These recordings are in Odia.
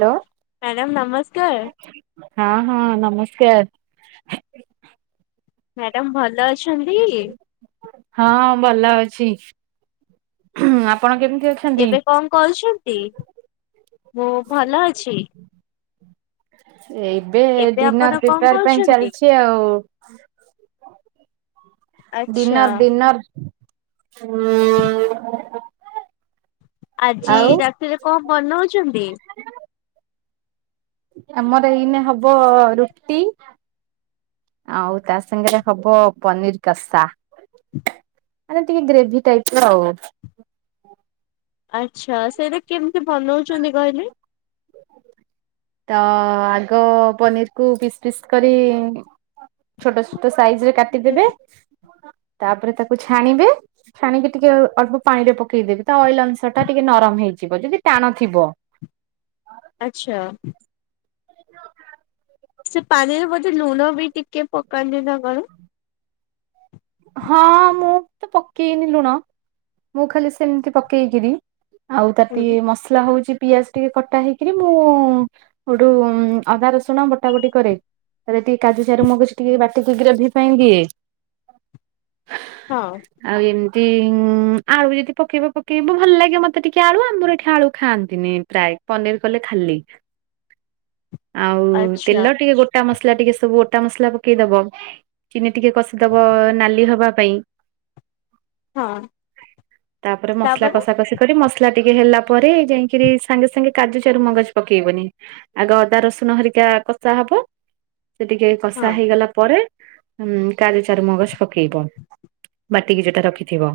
ହ୍ୟାଲୋ ମ୍ୟାଡ଼ାମ ନମସ୍କାର। ହଁ ହଁ ନମସ୍କାର। ମ୍ୟାଡାମ ଭଲ ଅଛନ୍ତି? ହଁ ଭଲ ଅଛି। ଆପଣ କେମିତି ଅ ଏବେ କଣ କରୁଛନ୍ତି ମୁଁ ଭଲ ଅଛି। ଏବେ ଡିନର୍ ଆପଣ କଣ ପ୍ରିପେୟାର ପାଇଁ କରୁଛନ୍ତି? ଚାଲିଛି ଆଉ। ଆଚ୍ଛା ଡିିନର୍ ଡିିନର୍ ହୁଁ। ଆଜି ରାତିରେ କଣ ବନୋଉଛନ୍ତି। ଆମର ଏଇନେ ହବ ରୁଟି ଆଉ ତା ସାଙ୍ଗରେ ହବ ପନିର୍ କଷା। ମାନେ ଟିକେ ଗ୍ରେଭି ଟାଇପ୍ ର ଆଉ। ଆଚ୍ଛା ସେଇଟା କେମିତି ବନୋଉଛନ୍ତି କହିଲେ? ତ ଆଗ ପନିର୍ କୁ ପିସ୍ ପିସ୍ କରି ଛୋଟୋ ଟେ ସାଇଜ୍‌ରେ କାଟିଦେବେ ତାପରେ ତାକୁ ଛାଣିବେ। ଛାଣିକି ଟିକେ ଅଳ୍ପ ପାଣି ରେ ପକେଇଦେବି ତା ଅଏଲ ଅଂଶ ଟା ଟିକେ ନରମ ହେଇଯିବ ଯଦି ଟାଣ ଥିବ। ଆଚ୍ଛା। ସେ ପାଣି ରେ ବୋଧେ ଲୁଣ ବି ଟିକେ ପକାନ୍ତି ନା କଣ? ହଁ ମୁଁ ତ ପକେଇନି ଲୁଣ ମୁଁ ଖାଲି ସେମିତି ପକେଇକିରିି ଆଉ ତାର ଟେ ମସଲା ହୋଉଛି ପିଆଜ ଟିକେ କଟା ହେଇକରି ମୁଁ ଗୋଠୁ ଅଦା ରସୁଣ ବଟା ବଟି କରେ। ରେ ଟିକେ କାଜୁ ଚାରମଗଜ ଟିକେ ବାଟିକି ଗ୍ରେଭି ପାଇଁ ଦିଏ। ହଁ। ଆଉ ଏମିତି ଆଳୁ ଯଦି ପକେଇବ ପକେଇବ ଭଲ ଲାଗେ ମତେ ଟିକେ ଆଳୁ ଆମର ଏଠି ଆଳୁ ଖାଆନ୍ତିନି। ଫ୍ରାଏ ପନିର୍ କଲେ ଖାଲି। [inaudible] ଆଉ ଆଚ୍ଛା ତେଲ ଟିକେ ଗୋ ଟା ମସଲା ଟିକେ ସବୁ ଓଟା ମସଲା ପକେଇ ଦବ ଚିନି ଟିକେ କଷିଦବ ନାଲି ହବା ପାଇଁ ହଁ ତାପରେ ମସଲା କଷା କଷି କରି ମସଲା ଟିକେ ହେଲା ପରେ ଯାଇକିରି ସାଙ୍ଗେ ସାଙ୍ଗେ କାଜୁ ଚାରମଗଜ ପକେଇବନି ଆଗ ଅଦା ରସୁଣ ହେରିକା କଷା ହବ। ସେ ଟିକେ ହଁ କଷା ହେଇଗଲା ପରେ ଉଁ କାଜୁ ଚାରମଗଜ ପକେଇବ ବାଟିକି ଯୋଉଟା ରଖିଥିବ।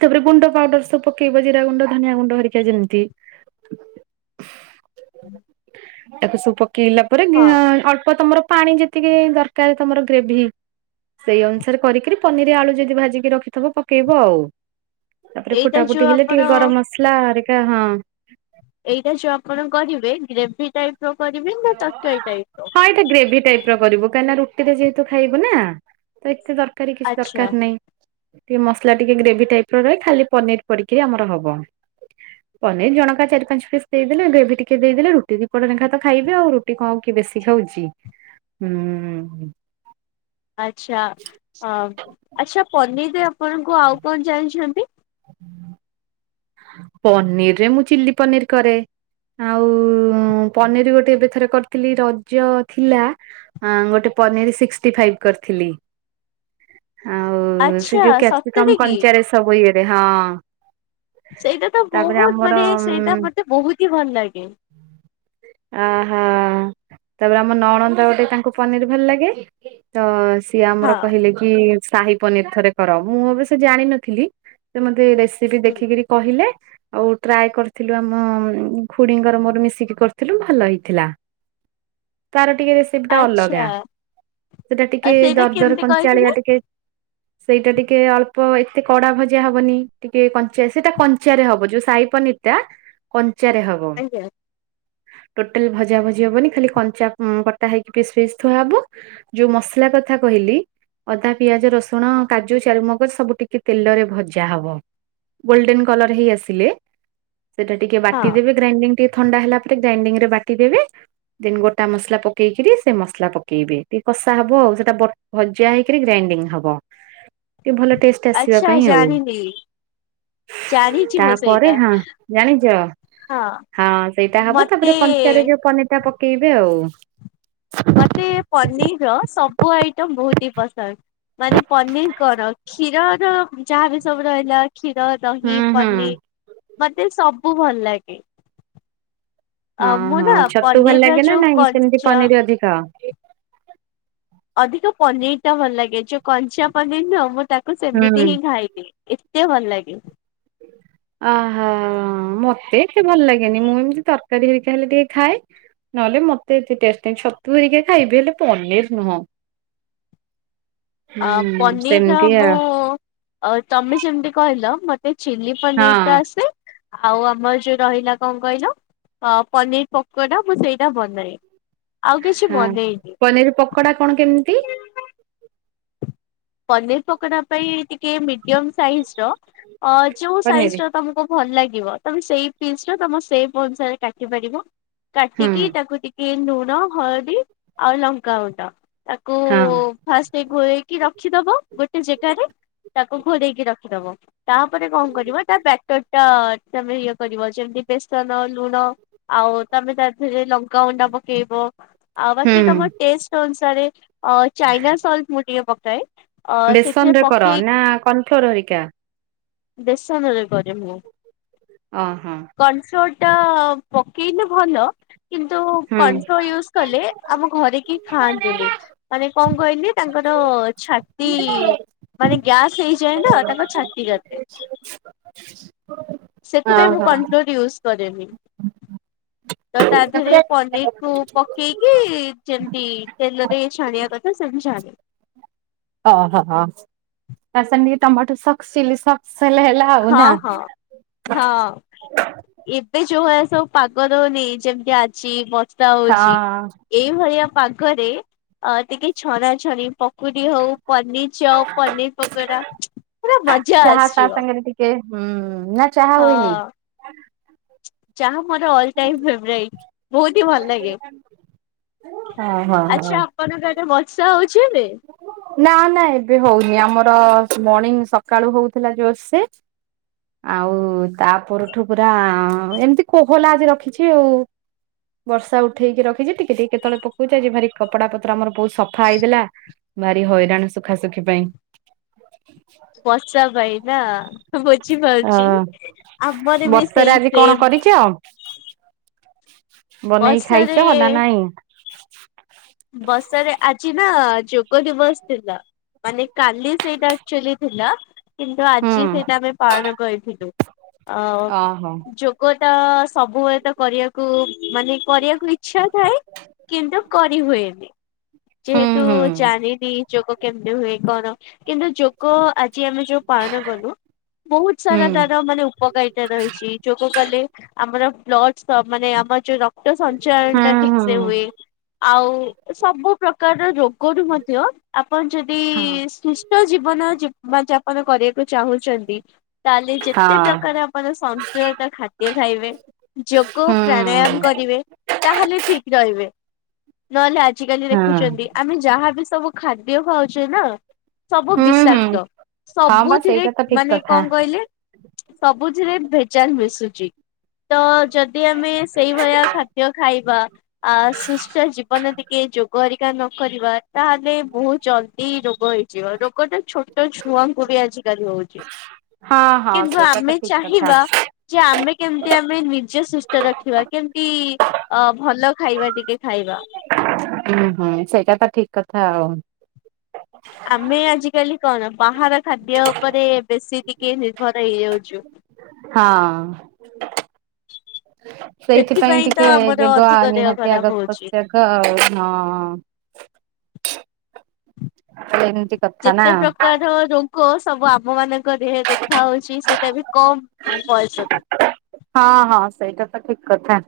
ତାପରେ ଗୁଣ୍ଡ ପାଉଡର ସବୁ ପକେଇବ ଜିରା ଗୁଣ୍ଡ ଧନିଆ ଗୁଣ୍ଡ ହେରିକା ଯେମିତି ହୁଁ। ତାକୁ ସବୁ ପକେଇଲା ପରେ ଅଳ୍ପ ତମର ପାଣି ଯେତିକି ଦରକାର ତମର ଗ୍ରେଭି ସେଇ ଅନୁସାରେ କରିକିରି ପନିର୍ ଆଳୁ ଯଦି ଭାଜିକି ରଖିଥିବ ପକେଇବ ଆଉ। ତାପରେ ଏଇଟା ଫୁଟା ଯୋଉ ଫୁଟି ହେଲେ ଆପଣ ଟିକେ ଗରମ ମସଲା ହାରିକା ହଁ। ଏଇଟା ଯୋଉ ଆପଣ କରିବେ ଗ୍ରେଭି ଟାଇପ୍ ର କରିବେ ନା ତରକାରୀ ଟାଇପ୍ ର? ହଁ ଗ୍ରେଭି ଟାଇପ୍। ଖିଅ କରିବୁ କାହିଁକି ନା ରୁଟିରେ ଯେହେତୁ ଖାଇବୁ ନା ତ ଏତେ ତରକାରୀ କିଛି ଆଚ୍ଛା ଦରକାର ନାହିଁ। ଟିକେ ମସଲା ଟିକେ ଗ୍ରେଭି ଟାଇପ୍ ରହେ ଖାଲି ପନିର୍ ପଡିକିରି ଆମର ହବ। ପନିର୍ ଜଣକା ଚାରି ପାଞ୍ଚ ପିସ୍ ଦେଇଦେଲେ ଗ୍ରେଭି ଟିକେ ଦେଇଦେଲେ ରୁଟି ଦିପଟ ନେଖାତ ଖା ଖାଇବେ ଆଉ ରୁଟି କଣ କିଏ ବେଶୀ ଖାଉଛି ହୁଁ। ଆଚ୍ଛା ହଁ ଆଚ୍ଛା ପନିର୍ ରେ ଆପଣଙ୍କୁ ଆଉ କଣ ଜାଣିଛନ୍ତି? ହୁଁ। ପନିର୍ ରେ ମୁଁ ଚିଲ୍ଲୀ ପନିର୍ କରେ। ଆଉ ପନିର୍ ଗୋଟେ ଏବେ ଥରେ କରିଥିଲି ରଜ ଥିଲା। ହଁ ଗୋଟେ ପନିର୍ ସିସ୍କିଷ୍ଟି ଫାଇଭ୍ କରିଥିଲି। ଆଉ ସେ ଆଚ୍ଛା ଯୋଉ ସତରେ କ୍ୟାପ୍ସିକମ କି? କଞ୍ଚାରେ ସବୁ ଇଏରେ ହଁ। ସେଇଟା ତ ତାପରେ ବହୁତ ଆମର ମାନେ ସେଇଟା ଉଁ ମୋତେ ବହୁତ ହି ଭଲ ଲାଗେ। ଓହୋ ତାପରେ ଆମ ନଣନ୍ଦ ଗୋଟେ ତାଙ୍କୁ ପନିର୍ ଭଲ ଲାଗେ। ତ ସିଏ ଆମର ହଁ କହିଲେ କି ସାହି ପନିର୍ ଥରେ କର। ମୁଁ ଅବଶ୍ଯ ଜାଣିନଥିଲି ସେ ମୋତେ ରେସିପି ହୁଁ ଦେଖିକିରି କହିଲେ। ଆଉ ଟ୍ରାଏ କରିଥିଲୁ ଆମ ଉଁ, ଖୁଡିଙ୍କର ମୋର ମିଶିକି କରିଥିଲୁ ଭଲ ହେଇଥିଲା। ତାର ଟିକେ ରେସିପି ଟା ଅଲଗା। ଆଚ୍ଛା ସେଟା ଆଉ ଟିକେ ସେଇଟା ଦରଦର କେମିତି କହିଥିଲେ? କଞ୍ଚାଳିଆ ଟିକେ ସେଇଟା ଟିକେ ଅଳ୍ପ ଏତେ କଡା ଭଜା ହବନି। ଟିକେ କଞ୍ଚା ସେଇଟା କଞ୍ଚା ରେ ହବ। ଯୋଉ ସହି ପନିର୍ ଟା କଞ୍ଚା ରେ ହବ। ଆଜ୍ଞା ଟୋଟାଲ ଭଜା ଭଜି ହବନି, ଖାଲି କଞ୍ଚା ଉଁ, କଟା ହେଇକି ପିସ୍ ପିସ୍ ଥୁଆ ହବ। ଯୋଉ ମସଲା କଥା କହିଲି। ଅଦା, ପିଆଜ, ରସୁଣ, କାଜୁ, ଚାରୁମଗଜ ସବୁ ଟିକେ ତେଲରେ ଭଜା ହବ। ଗୋଲଡେନ୍ କଲର୍ ହେଇ ଆସିଲେ ସେଟା ଟିକେ ହଁ ବାଟିଦେବେ। ଗ୍ରାଇଣ୍ଡିଙ୍ଗ ଟିକେ ଥଣ୍ଡା ହେଲା ପରେ ଗ୍ରାଇଣ୍ଡିଙ୍ଗ ରେ ବାଟିଦେବେ। ଦେନ୍ ଗୋଟା ମସଲା ପକେଇକିରି ସେ ମସଲା ପକେଇବେ। ଟିକେ କଷା ହବ। ସେଟା ବ ଭଜା ହେଇକିରି ଗ୍ରାଇଣ୍ଡିଙ୍ଗ ହବ, ଟିକେ ଭଲ ଟେଷ୍ଟ ଆସିବା ଆଚ୍ଛା ପାଇଁ ଆଉ ଜାଣିନି ଜାଣିଛି ମୁଁ ତାପରେ ସେଇଟା ହଁ, ଜାଣିଚ? ହଁ ସେଇଟା ହବ ମତେ ତାପରେ କଞ୍ଚା ରେ ଯୋଉ ପନିର୍ ଟା ପକେଇବେ ଆଉ। ମୋତେ ପନିର୍ ର ସବୁ ଆଇଟମ ବହୁତ ହି ପସନ୍ଦ। ମାନେ ପନିର୍ କଣ କ୍ଷୀରର ଯାହାବି ସବୁ ରହିଲା କ୍ଷୀର ଦହି, ହୁଁ ହୁଁ ପନିର୍ ମୋତେ ସବୁ ଭଲ ଲାଗେ। ଅ ହଁ, ମୁଁ ହଁ ନା ଛତୁ ଭଲ ପନିର ର ଲାଗେ ନା ଯୋଉ ନାଇଁ ସେମିତି କଞ୍ଚା ପନିର୍ ଅଧିକ? ଅଧିକ ପନିର୍ ଟା ଭଲ ଲାଗେ, ଯୋଉ କଞ୍ଚା ପନିର୍ ନୁହଁ। ମୁଁ ତାକୁ ସେମିତି ହୁଁ। ହିଁ ଖାଇଦିଏ। ଏତେ ଭଲ ଲାଗେ। ହ ଓହୋ, ମୋତେ ଏତେ ଭଲ ଲାଗେନି। ମୁଁ ଏମିତି ତରକାରୀ ହେରିକା ହେଲେ ଟିକେ ଖାଏ। ନହେଲେ ମୋତେ ଏତେ ଟେଷ୍ଟ ନାହିଁ, ଛତୁ ହେରିକା ଖାଇବି ହେଲେ ପନିର୍ ନୁହଁ। ଅ, ହୁଁ ପନିର୍ ର ସେମିତି ମୁଁ ଆଉ ଅ, ତୋମେ ଯେମିତି କହିଲ ମୋତେ ଚିଲି ହଁ ପନିର୍ ଟା ଆସେ। ଆଉ ଆମର ଯୋଉ ରହିଲା କଣ କହିଲ? ଅ, ପନିର୍ ପକୋଡା ମୁଁ ସେଇଟା ବନାଏ। ଆଉ କିଛି ହଁ ବନେଇନି। ପନିର୍ ପକୋଡା କଣ କେମତି? ପନିର୍ ପକୋଡା ପାଇଁ ଟିକେ ମିଡିୟମ୍ ସାଇଜ୍ ର ଅ, ଯୋଉ ସାଇଜ୍ ପନିର ର ତୋମକୁ ଭଲ ଲାଗିବ ତୋମେ ସେଇ ପିସ୍ ର ତୋମ ସେପ୍ ଅନୁସାରେ କାଟି ପାରିବ। ହୁଁ କାଟିକି ତାକୁ ଟିକେ ଲୁଣ, ହଳଦୀ ଆଉ ଲଙ୍କା ଗୁଣ୍ଡ ତାକୁ ହଁ ଫାଷ୍ଟେ ଗୁଳେଇକି ରଖିଦବ ଗୋଟେ ଜାଗାରେ। ତାକୁ ଘୋଡେଇକି ରଖିଦବ। ତାପରେ କଣ କରିବ ତା ବ୍ୟାଟର୍ ଟା ତୋମେ ଇଏ କରିବ। ଯେମିତି ବେସନ ଲୁଣ ଆଉ ତୋମେ ତା ଦେହରେ ଲଙ୍କା ଗୁଣ୍ଡ ପକେଇବ। ଆଉ ବାକି ହୁଁ। ତୋମ ଟେଷ୍ଟ ଅନୁସାରେ, ଅ, ଚାଇନା ସଲ୍ଟ ମୁଁ ଟିକେ ପକାଏ। ଅ ସେଥିରେ ବେସନ ରେ କର ପକେଇ ନା କର୍ନଫ୍ଲୋର୍ ହରିକା? ବେସନରେ କରେ ମୁଁ। ଅ ହଁ। କର୍ନଫ୍ଲୋର ଟା ପକେଇଲେ ଭଲ। କିନ୍ତୁ ହୁଁ। କର୍ନଫ୍ଲୋର ୟୁଜ୍ କଲେ ଆମ ଘରେ କି ଖାଆନ୍ତିନି। ମାନେ କଣ କହିଲି ତାଙ୍କର ଛା ତି ମାନେ ଗ୍ୟାସ୍ ହେଇଯାଏ ନା ତାଙ୍କ ଛାତି କାଟେ। ହ। ସେଥିପାଇଁ ମୁଁ କର୍ନଫ୍ଲୋର୍ ୟୁଜ୍ କରେନି। ତ ତା ଦେହରେ ପନିର୍ କୁ ପକେଇକି ଯେମତି ତେଲରେ ଛାଣିବା କଥା ସେମିତି ଛାଣେ। ଓହୋ, ହୋ, ତା ସାଙ୍ଗେ ଟିକେ ଟମାଟୋ ସକ୍ସ, ଚିଲି ସକ୍ସ ହେଲେ ହେଲା। ହଉ ହଁ ନା। ହଁ ହଁ। ଏବେ ଯୋଉ ଭଳିଆ ସବୁ ପାଗ ଦଉନି ଯେମିତି ଆଜି ବର୍ଷା ହଉଛି। ହଁ। ଏଇଭଳିଆ ପାଗରେ ଅ ଟିକେ ଛଣା ଛଣି ପ କୁଡ଼ି ହଉ ପନିର ଚପ ପନିର ପକୋଡା ପୁରା ମଜା ଆସିିଯିବ। କେ ହୁ ନା ଚାହା ହୁଇନି। ଚାହା ମୋର ଅଲ ଟାଇମ୍ ଫେଭରାଇଟ ବହୁତ ହି ଭଲ ଲାଗେ। ହଁ ହଁ ହଁ। [unintelligible] ବର୍ଷା ହଉଛି ଏବେ। ନା ନା ଏବେ ହଉନି ଆମର ମର୍ଣିଂ ସକାଳୁ ହଉଥିଲା ଜୋରସେ। ଆଉ ତା ପରଠୁ ପୁରା ଏମିତି କୋହଲା ଆଜି ରଖିଛି ଆଉ। ବର୍ଷା ଉଠେଇକି ରଖିଛି ଟିକେ ଟିକେ କେତେବେଳେ ପକଉଛି ଆଜି ଭାରି କପଡା ପତ୍ର ଆମର ବହୁତ ସଫା ହେଇଥିଲା। ଭାରି ହଇରାଣ ସୁଖାସୁଖି ପାଇଁ। ବର୍ଷା ପାଇଁ ନା ଅ ବୁଝିପାରୁଛି ଆମର ବି ବର୍ଷାରେ ସେଇ ଆଜି ସେମ। [unintelligible] ବନେଇକି ବର୍ଷାରେ ଖାଇଛ ନା ନାଇଁ। ବସରେ ଆଜି ନା ଯୋଗ ଦିବସ ଥିଲା। ମାନେ କାଲି ସେଇଟା ଆକଚୁଆଲି ଥିଲା। କିନ୍ତୁ ହୁଁ ଆଜି ସେଇଟା ଆମେ ପାଳନ କରିଥିଲୁ ଅ ଓହୋ ଯ ଗୋଟା ସବୁବେଳେ ତ କରିବାକୁ ମାନେ କରିବାକୁ ଇଚ୍ଛା ଥାଏ କିନ୍ତୁ କ ସେମିତ୍ ହୁଏନି ହୁଁ ଯେହେତୁ ହୁଁ। ଜାଣିନି ଯୋଗ କେମିତି ହୁଏ କଣ କିନ୍ତୁ ଯୋ କ ଆଜି ଆମେ ଯୋଉ ପାଳନ କଲୁ ବହୁତ ହୁଁ ସାରା ତାର ମାନେ ଉପକାରୀ। ତା ରହିଛି ଯୋଗ କଲେ ଆମର ବ୍ଲଡସ ମାନେ ଆମର ଯୋଉ ରକ୍ତ। ତ ସଞ୍ଚୟ ହୁଁ ଟା ଠିକ ସେ ହୁଏ। ହୁଁ ଆଉ ସବୁ ପ୍ରକାରର ରୋଗରୁ ମଧ୍ୟ ଆପଣ ଯଦି ହଁ ସି ତ ଜୀବନ ଜୀବନ ଯାପନ କରିବାକୁ ଚାହୁଁଛନ୍ତି ତାହେଲେ ଯେତେ ପ୍ରକାର। ଆପଣ ସନ୍ତୁଳତା ଖାଦ୍ୟ ଖାଇବେ। ଯୋଗ ହଁ ହୁଁ। ପ୍ରାଣାୟାମ କରିବେ ତାହେଲେ ଠିକ ରହିବେ। ନହେଲେ ଆଜିକାଲି ହଁ ଦେଖୁଛନ୍ତି ଆମେ ଯାହାବି ସବୁ ଖାଦ୍ୟ ଖାଉଛେ ନା। ସବୁ ହୁଁ ହୁଁ ବିଷାକ୍ତ ହଁ ବା ସବୁଥିରେ ସେଇଟା ତ ଠିକ ମାନେ କଥା କଣ କହିଲେ। ସବୁଥିରେ ଭେଜାଲ ମିଶୁଛି। ତ ଯଦି ଆମେ ସେଇଭଳିଆ ଖାଦ୍ୟ ଖାଇବା ଆ ସୁସ୍ଥ ଯିବା। ଯଦି କିଏ ଯୋଗ ଆରିକା ନ କରିବା ତାହେଲେ ବହୁତ ଜଲ୍ଦି ରୋଗ ହେଇଯିବ ରୋଗଟା ଛୋ ଟ ଛୁଆଙ୍କୁ ବି ଆଜିକାଲି ହଉଛି ହଁ ହଁ କିନ୍ତୁ ସେଇଟା ତ ଆମେ ଠିକ କଥା ଚାହିଁବା। ଯେ ଆମେ କେମିତି ଆମେ ନିଜେ ସୁସ୍ଥ ରଖିବା କେମତି। ଅ ଭଲ ଖାଇବା ଟିକେ ଖାଇବା। ହୁଁ ହୁ ସେଇଟା ତ ଠିକ କଥା ଆଉ। ଆମେ ଆଜିକାଲି କଣ ବାହାର ଖାଦ୍ୟ ଉପରେ ବେଶୀ ଟିକେ ନିର୍ଭର ହେଇଯାଉଛୁ। ହଁ। ସେଇଥିପାଇଁ ସେଥିପାଇଁ ତ ଟିକେ ଆମର ଯୋଗ ଅଧିକ ଦେହ ନିହାତି ଖରାପ ଆଗ ହଉଛି ପତ୍ୟାଗ ଆଉ ହଁ। ଏମତି। ଯେତେ ପ୍ରକାର ରୋଗ ସବୁ ଆମ ମାନଙ୍କରେ ଦେଖା ହଉଛି ସେଟା ବି କମ। ପଇସା ଦୋ ହଁ ହଁ ସେଇଟା ତ ଠିକ କଥା।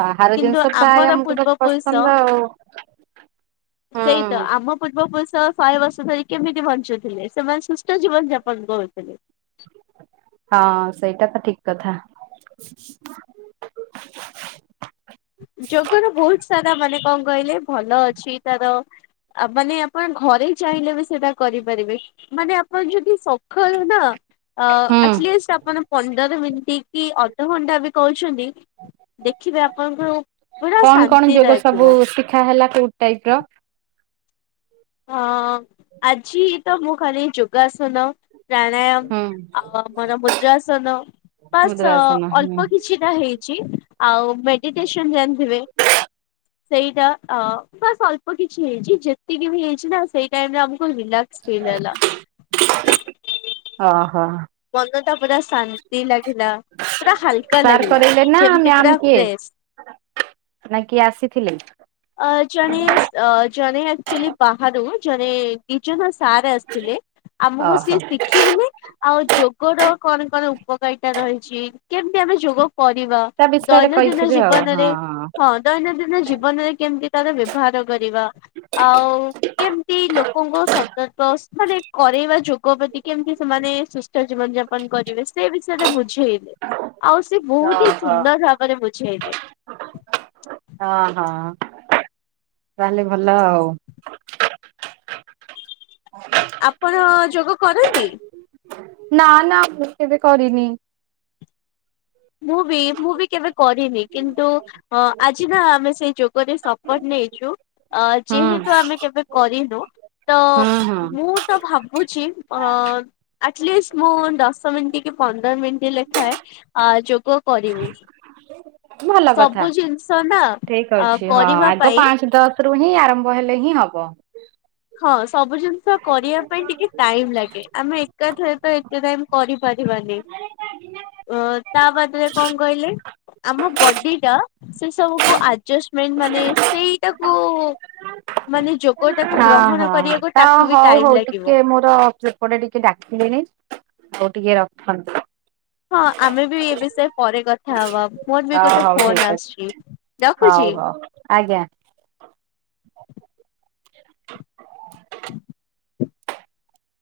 ବାହାର କିନ୍ତୁ ଜିନିଷ ଟ ଆ ଆମର ଆମକୁ ତ ପୂର୍ବପୁରୁଷ ପସନ୍ଦ ଆଉ। ହୁଁ ସେଇତ ଆମ ପୂର୍ବପୁରୁଷ ଶହେ ବର୍ଷ ଧରି କେମିତି ବଞ୍ଚୁଥିଲେ ସେମାନେ ସୁସ୍ଥ ଜୀବନ ଯାପନ କରହୁଥିଲେ। ହଁ ସେଇଟା ତ ଠିକ କଥା। ଯୋଗର ବହୁତ ସାରା ମାନେ କଣ କହିଲେ ଭଲ ଅଛି ତାର। ଆ ମାନେ ଆପଣ ଘରେ ଚାହିଁଲେ ବି ସେଟା କରିପାରିବେ ମାନେ ଆପଣ ଯଦି ସ ଖର ନା ଆ ହୁଁ ଆକ୍ ଚୋଲି ସପନ ପନ୍ଦର ମିିନିଟ କି ଅଧ୍ ଦେଢ଼ ଘଣ୍ଟା ବି କହୁଛନ୍ତି ଦେଖିବେ ଆପଣଙ୍କର କଣ କଣ ଯୋଗ ସବୁ ଶିଖା ହେଲା କୋଉ ଟାଇପ ର? ହଁ ଆଜି ତ ମୁଁ ଖାଲି ଯୋଗ ଆସନ। ହୁଁ ପ୍ରାଣାୟାମ ଆ ମୋର ମୁଦ୍ରାସନ ବାସ୍ ମୁଦ୍ରାସନ ହୁଁ ଅଳ୍ପ କିଛି। ଟା ହେଇଛି ଆଉ ମେଡିଟେସନ ଜାଣିଥିବେ। ସେଇଟା ବାସ୍ ଅଳ୍ପ କିଛି ହେଇଛି ଯେତିକି ବି ହେଇଛି ନା ସେଇ ଟାଇମ୍ ରେ ଆମକୁ ବିନ୍ଦା ସ୍ ଫିଲ ହେଲା। ଅ ହ। ମନ ଟା ପୁରା ଶା ନ୍ତି ଲାଗିଲା ପୁରା ହାଲକା ସାର୍ ଲାଗିଲା କରେଇଲେ ନା ଯେମତି ପୁରା ମ୍ୟାାମ କିଏ ଫ୍ରେଶ। ନା କିଏ ଆସିଥିଲେ? ଅ ଜଣେ ଜଣେ ଆଚୁଲି ବାହାରୁ ଜଣେ କିଜନ ସାର ଆସ ଥିଲେ ଆମକୁ ସିଏ ଓହୋ ଶିଖେଇଲେ। ଆଉ ଯୋଗ ର କଣ କଣ ଉପକାରିତା ରହିଛି କେମତି ଆମେ ଯୋଗ କରିବା? ତା ବିଷୟରେ ଦୈନନ୍ଦିନ କହିଥିବେ ଆଉ ହଁ ଜୀବନରେ ହଁ। ଦୈନନ୍ଦିନ ଜୀବନରେ କେମିତି ତାର ବ୍ୟବହାର କରିବା ଆଉ। କେମତି ଲୋକଙ୍କ ସତର୍କ ମାନେ କରେଇବା ଯୋଗ ପ୍ରତି କେମିତି ସେମାନେ। ସୁସ୍ଥ ଜୀବନ ଯାପନ କରିବେ ସେ ବିଷୟରେ ବୁଝେଇଲେ। ଆଉ ସେ ବହୁତ ହି ଓହୋ। ସୁନ୍ଦର ଭାବରେ ବୁଝେଇଲେ। ହଁ ହଁ ତାହେଲେ ଭଲ ଆଉ। [inaudible] ଆପଣ ଯୋଗ କରନ୍ତି? ନା ନା ମୁଁ କେବେ କରିନି। ମୁଁ ବି ମୁଁ ବି କେବେ କରିନି କିନ୍ତୁ ଅ ଆଜି ନା ଆମେ ସେଇ ଯୋ ଗୋ ରେ ସପୋର୍ଟ ନେଇଛୁ ହୁଁ ଯେହେତୁ ଆମେ କେବେ କରିନୁ। ତ ହୁଁ ହୁଁ ମୁଁ ତ ଭାବୁଛି ଅ ଆଟଲିଷ୍ଟ ମୁଁ ଦଶ ମିନିଟ କି ପନ୍ଦର ମିନିଟ ଲେଖାଏ ଯୋଗ କରିବି। ଭଲ କଥା। ସବୁ ଜିନିଷ ନା ଠିକ ଅ ଅଛି ହଁ କରିବା ଆଗ ପାଇଁ ପାଞ୍ଚ ଦଶ ରୁ ହିଁ ଆରମ୍ଭ ହେଲେ ହିଁ ହବ। ହଁ ସବୁ ଜିନିଷ କରିବା ପାଇଁ ଟିକେ ଟାଇମ ଲାଗେ ଆମେ ଏକାଥରେ ତ ଏତେ ଟାଇମ କରିପାରିବାନି। ଅ ତା ବାଦରେ କଣ କହିଲେ? ଆମ ବଡି ଟା ସେ ସବୁକୁ ଆଡଜମେଣ୍ଟ ମାନେ ସେଇଟାକୁ ମାନେ ଯୋଗ ହଁ ହଁ ତ ହଉ ହଉ ଲାଗିବ। ଟିକେ ମ ର ସେପଟେ ଟିକେ ଡାକିଲେଣି ଆଉ ଟିକେ ରଖନ୍ତି। ହଁ ଆମେ ବି ଏ ବିଷୟ ପରେ କଥା ହବା ମୋର ବି ହ ଗୋଟେ ହଉ ଠିକ ଫୋନ ଅଛି ଆସୁଛି। ହଉ ରଖୁଛି। ହଉ ଆଜ୍ଞା। [inaudible]